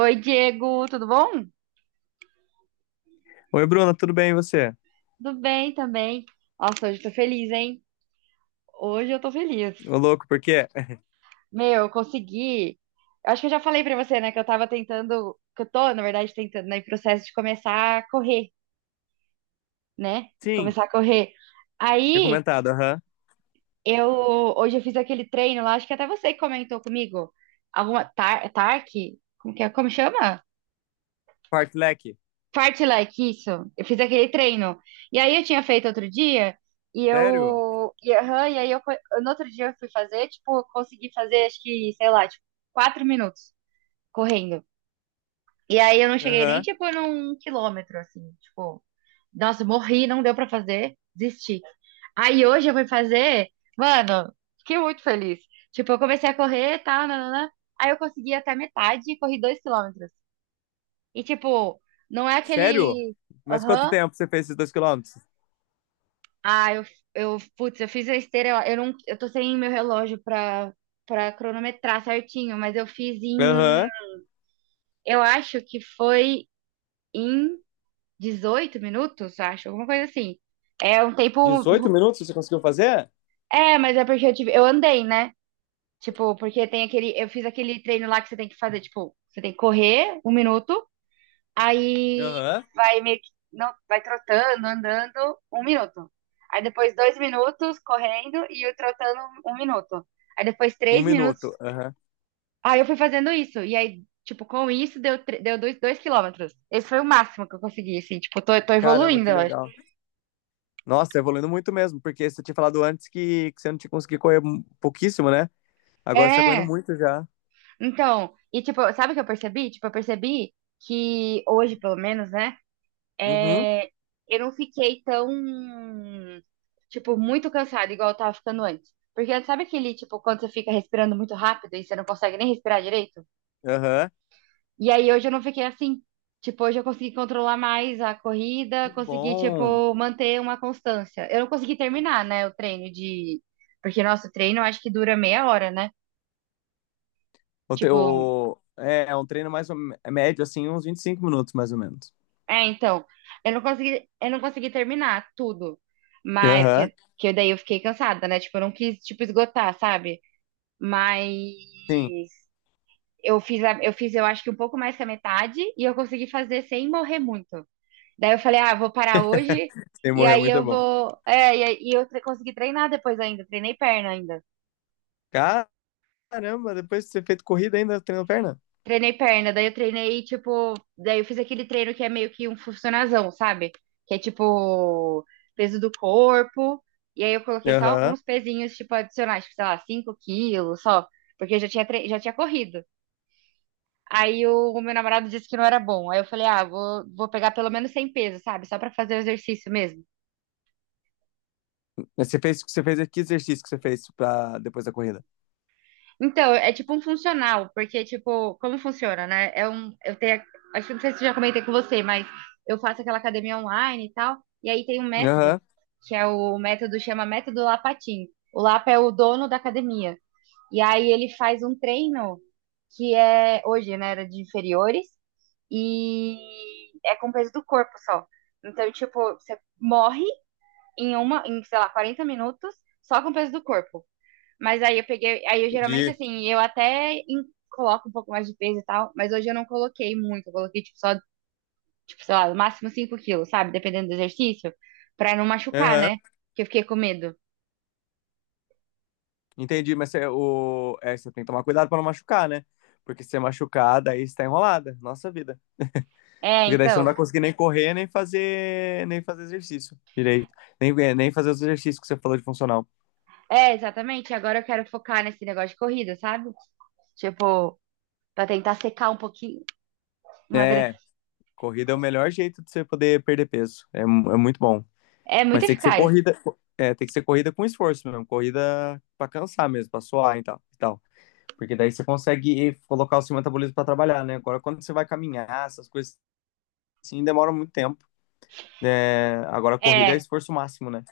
Oi, Diego, tudo bom? Oi, Bruna, tudo bem e você? Tudo bem também. Nossa, hoje eu tô feliz, hein? Hoje eu tô feliz. Ô, louco, por quê? Meu, eu consegui. Eu acho que eu já falei pra você, né, que eu tava tentando, que eu tô, na verdade, tentando, né, em processo de começar a correr, né? De Sim, começar a correr. tinha Aí, comentado, aham. eu hoje eu fiz aquele treino lá, acho que até você que comentou comigo. Alguma TARC, como que é? Como chama? Fartlek. Parte like isso. Eu fiz aquele treino. E aí eu tinha feito outro dia, e Sério? eu. E, aham, e aí eu, no outro dia eu fui fazer, tipo, eu consegui fazer, acho que, sei lá, tipo, 4 minutos correndo. E aí eu não cheguei nem, Aham. tipo, num quilômetro, assim, tipo, nossa, morri, não deu pra fazer, desisti. Aí hoje eu fui fazer, mano, fiquei muito feliz. Tipo, eu comecei a correr e tal, nananã. Aí eu consegui até metade e corri 2 quilômetros. E, tipo, não é Sério? aquele. Mas quanto Aham, tempo você fez esses 2 km? ah, eu, putz, eu fiz a esteira, eu não, eu tô sem meu relógio pra, pra cronometrar certinho, mas eu fiz em, Aham. eu acho que foi em 18 minutos, acho, alguma coisa assim. É um tempo, 18 minutos você conseguiu fazer? é, mas é porque eu tive, eu andei, né? Tipo, porque tem aquele, eu fiz aquele treino lá que você tem que fazer, tipo, você tem que correr um minuto, aí Aham. vai meio que não, vai trotando, andando um minuto. Aí depois 2 minutos correndo e eu trotando um minuto. Aí depois Um 3 minutos. minuto, aham. Aí eu fui fazendo isso. E aí, tipo, com isso deu, deu 2 quilômetros. Esse foi o máximo que eu consegui, assim. Tipo, tô Caramba, evoluindo, que eu acho. legal. Nossa, tá evoluindo muito mesmo, porque você tinha falado antes que você não tinha conseguido correr pouquíssimo, né? Agora você tá correndo É, muito já. então. E tipo, sabe o que eu percebi? Tipo, eu percebi que hoje, pelo menos, né? Uhum, É, eu não fiquei tão, tipo, muito cansada, igual eu tava ficando antes. Porque sabe aquele, tipo, quando você fica respirando muito rápido e você não consegue nem respirar direito? aham. E aí hoje eu não fiquei assim. Tipo, hoje eu consegui controlar mais a corrida, Que consegui, bom. tipo, manter uma constância. Eu não consegui terminar, né, o treino de... Porque nosso treino eu acho que dura meia hora, né? Tipo, É um treino é médio, assim, uns 25 minutos, mais ou menos. é, então, eu não consegui terminar tudo. Mas, Aham. porque que daí eu fiquei cansada, né? Tipo, eu não quis, tipo, esgotar, sabe? Mas Sim, eu fiz, eu fiz, eu acho que um pouco mais que a metade e eu consegui fazer sem morrer muito. Daí eu falei, ah, vou parar hoje sem e morrer é aí muito eu bom. vou. É, e, e eu consegui treinar depois ainda. Caramba, depois de ter feito corrida ainda treinou perna? Treinei perna, daí eu treinei, tipo, daí eu fiz aquele treino que é meio que um funcionazão, sabe? Que é tipo peso do corpo, e aí eu coloquei só Aham. alguns pezinhos, tipo, adicionais, tipo, sei lá, 5 quilos só, porque eu já tinha, já tinha corrido. Aí o meu namorado disse que não era bom. Aí eu falei, ah, vou pegar pelo menos 100 pesos, sabe? Só pra fazer o exercício mesmo. Mas você fez que exercício que você fez pra, depois da corrida? Então, é tipo um funcional, porque, tipo, como funciona, né? É um, eu tenho, acho que não sei se eu já comentei com você, mas eu faço aquela academia online e tal, e aí tem um método, Aham. que é o método, chama método Lapatin. O Lapa é o dono da academia. E aí ele faz um treino que é, hoje, né, era de inferiores, e é com peso do corpo só. Então, tipo, você morre em uma, em, sei lá, 40 minutos só com peso do corpo. Mas aí eu peguei, aí eu geralmente Entendi. assim, eu até coloco um pouco mais de peso e tal, mas hoje eu não coloquei muito, eu coloquei tipo só, tipo, sei lá, no máximo 5 quilos, sabe? Dependendo do exercício, pra não machucar, Aham. né? Que eu fiquei com medo. Entendi, mas você tem que tomar cuidado pra não machucar, né? Porque se você machucar, daí você tá enrolada. Nossa vida. É, Porque daí você não então. vai conseguir nem correr, nem fazer exercício direito. Nem fazer os exercícios que você falou de funcional. É, exatamente. Agora eu quero focar nesse negócio de corrida, sabe? Tipo, pra tentar secar um pouquinho, emagrecer. É, corrida é o melhor jeito de você poder perder peso. É, é muito bom. É Mas muito tem que ser eficaz. corrida, é, tem que ser corrida com esforço mesmo, corrida pra cansar mesmo, pra suar e tal, e tal. Porque daí você consegue colocar o seu metabolismo pra trabalhar, né? Agora, quando você vai caminhar, essas coisas assim, demora muito tempo. É, agora, a corrida é É, esforço máximo, né?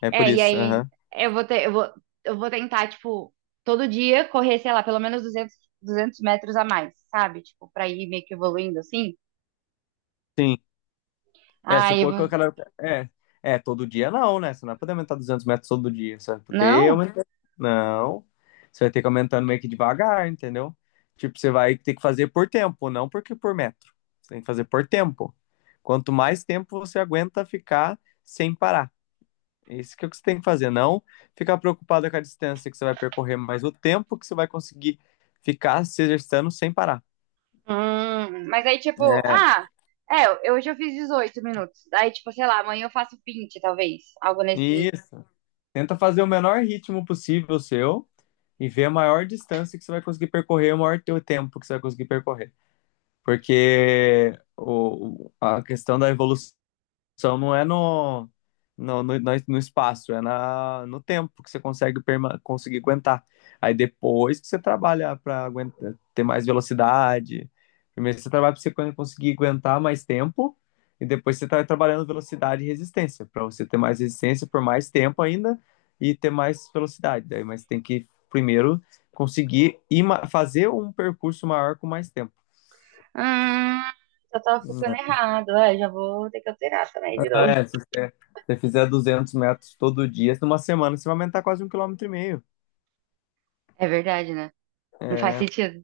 É por é, e isso. aí Aham. eu vou ter, eu vou tentar, tipo, todo dia correr, sei lá, pelo menos 200 metros a mais, sabe? Tipo, pra ir meio que evoluindo assim. Sim. É, se Aí eu for que eu vou... quero. É, todo dia não, né? Você não vai poder aumentar 200 metros todo dia. Você vai poder Não? aumentar. Não. Você vai ter que aumentando meio que devagar, entendeu? Tipo, você vai ter que fazer por tempo, não porque por metro. Você tem que fazer por tempo. Quanto mais tempo você aguenta ficar sem parar. É isso que é o que você tem que fazer. Não ficar preocupado com a distância que você vai percorrer, mas o tempo que você vai conseguir ficar se exercitando sem parar. Mas aí, tipo, É, ah, é, hoje eu fiz 18 minutos. Aí, tipo, sei lá, amanhã eu faço 20 talvez. Algo nesse. isso. Tenta fazer o menor ritmo possível seu e ver a maior distância que você vai conseguir percorrer, o maior teu tempo que você vai conseguir percorrer. Porque a questão da evolução só não é no espaço, é no tempo que você consegue conseguir aguentar. Aí depois que você trabalha para ter mais velocidade. Primeiro você trabalha para você conseguir aguentar mais tempo, e depois você está trabalhando velocidade e resistência, para você ter mais resistência por mais tempo ainda e ter mais velocidade. Daí, mas tem que primeiro conseguir ir, fazer um percurso maior com mais tempo. Hum, eu tava ficando errado. É, já vou ter que alterar também de Ah, novo. é, se você, você fizer 200 metros todo dia, numa semana você vai aumentar quase um quilômetro e meio. É verdade, né? Não faz É, sentido.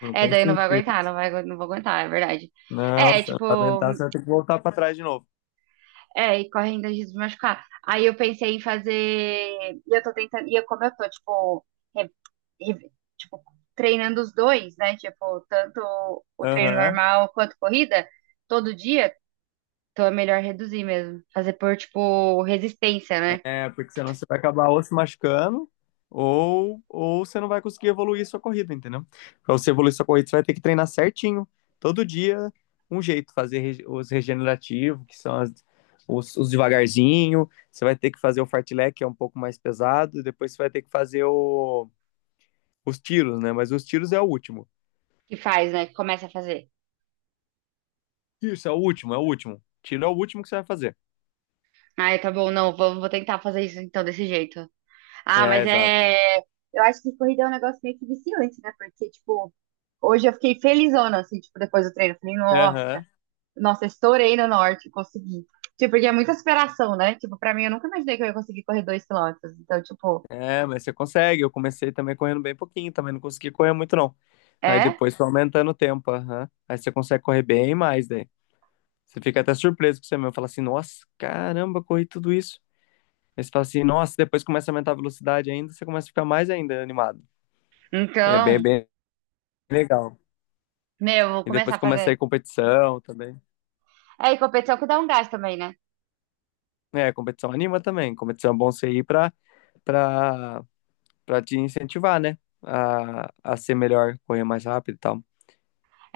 não É, tem daí não vai sentido. aguentar, não vou aguentar, é verdade. Não, É, se não tipo, aumentar, você vai ter que voltar para trás de novo. é, e corre ainda risco se machucar. Aí eu pensei em fazer. E eu tô tentando. E eu, como eu tô, tipo, re- re- tipo, treinando os dois, né? Tipo, tanto o treino Aham. normal quanto corrida, todo dia, então é melhor reduzir mesmo. Fazer por, tipo, resistência, né? É, porque senão você vai acabar ou se machucando, ou você não vai conseguir evoluir sua corrida, entendeu? Para você evoluir sua corrida, você vai ter que treinar certinho, todo dia, um jeito, fazer os regenerativos, que são os devagarzinho, você vai ter que fazer o fartlek, que é um pouco mais pesado, e depois você vai ter que fazer o os tiros, né? Mas os tiros é o último. Que faz, né? Que começa a fazer. Isso, é o último, é o último. Tiro é o último que você vai fazer. Ai, tá bom, não, vou tentar fazer isso então desse jeito. Ah, É, mas exato. é. Eu acho que corrida é um negócio meio que viciante, né? Porque, tipo, hoje eu fiquei felizona, assim, tipo, depois do treino. Eu falei, nossa. Aham. Nossa, eu estourei no norte, consegui. Tipo, porque é muita superação, né? Tipo, pra mim, eu nunca imaginei que eu ia conseguir correr 2 quilômetros. Então, tipo, É, mas você consegue. Eu comecei também correndo bem pouquinho, também não consegui correr muito, não. Aí é? depois foi aumentando o tempo, aham. Aí você consegue correr bem mais daí. Você fica até surpreso com você mesmo. Fala assim, nossa, caramba, corri tudo isso. Aí você fala assim, nossa, depois começa a aumentar a velocidade ainda, você começa a ficar mais ainda animado. É bem, Então, bem legal. meu, eu vou E começar depois a começa a fazer. ir competição também. É, e competição que dá um gás também, né? É, competição anima também. Competição é bom você ir pra, pra te incentivar, né? A ser melhor, correr mais rápido e tal.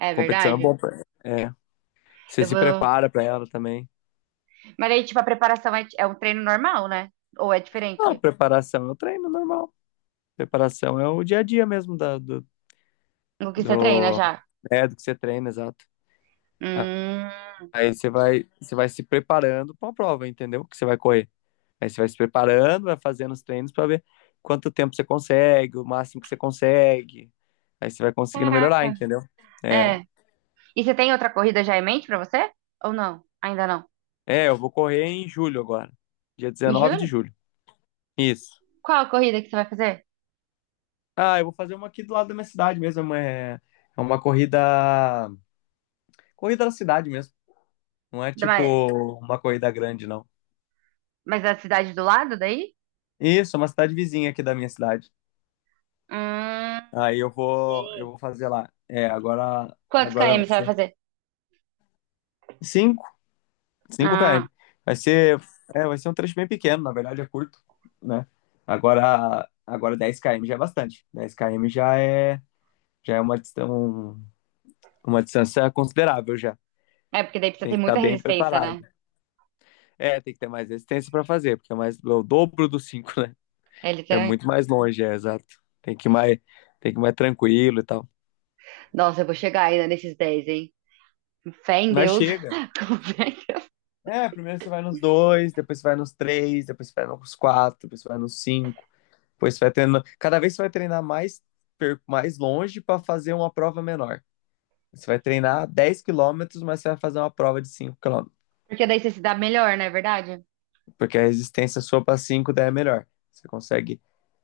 É Competição é verdade. bom pra, você Eu se vou. prepara pra ela também. Mas aí, tipo, a preparação é, é um treino normal, né? Ou é Ah, diferente preparação é o treino normal. Preparação é o dia a dia mesmo da, do, do que você treina do, já? é, do que você treina, exato. Hum, Aí você vai se preparando pra uma prova, entendeu? Que você vai correr. Aí você vai se preparando, vai fazendo os treinos para ver quanto tempo você consegue, o máximo que você consegue. Aí você vai conseguindo melhorar, caraca. entendeu? É. É. E você tem outra corrida já em mente pra você? Ou não? Ainda não? É, eu vou correr em julho agora. Dia Em 19 de julho? julho. Isso. Qual a corrida que você vai fazer? Ah, eu vou fazer uma aqui do lado da minha cidade mesmo. É uma corrida. Corrida da cidade mesmo. Não é tipo Da- uma corrida grande, não. Mas da cidade do lado daí? Isso, é uma cidade vizinha aqui da minha cidade. Ah, Aí eu vou, eu entendi. vou fazer lá. É, agora, Quantos agora km vai você vai ser. fazer? Sim, cinco Ah, km. Vai ser, vai ser um trecho bem pequeno, na verdade é curto, né? Agora 10 km já é bastante. Dez km já é uma distância considerável já. é porque daí precisa Tem ter que estar muita bem resistência, né? preparado. É, tem que ter mais resistência para fazer, porque é mais é o dobro do cinco, né? É É literalmente. muito mais longe, é exato. Tem que ir mais, tem que ir mais tranquilo e tal. Nossa, eu vou chegar ainda nesses 10, hein? Fé em Mas Deus. chega. Com fé em Deus. É, primeiro você vai nos dois, depois você vai nos três, depois você vai nos quatro, depois você vai nos cinco. Pois você vai treinando. Cada vez você vai treinar mais longe para fazer uma prova menor. Você vai treinar 10 km, mas você vai fazer uma prova de cinco km. Porque daí você se dá melhor, não é verdade? Porque a resistência sua para 5 daí é melhor. Você consegue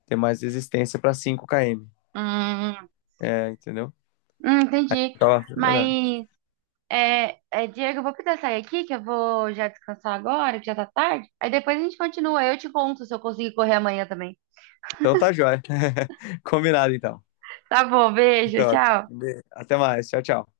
ter mais resistência para 5 km. Hum, É, entendeu? Entendi. Então, é melhor. Mas, é, Diego, eu vou precisar sair aqui, que eu vou já descansar agora, que já tá tarde. Aí depois a gente continua. Eu te conto se eu conseguir correr amanhã também. Então tá jóia. Combinado então. Tá bom, beijo, Então, tchau. até mais. Tchau, tchau.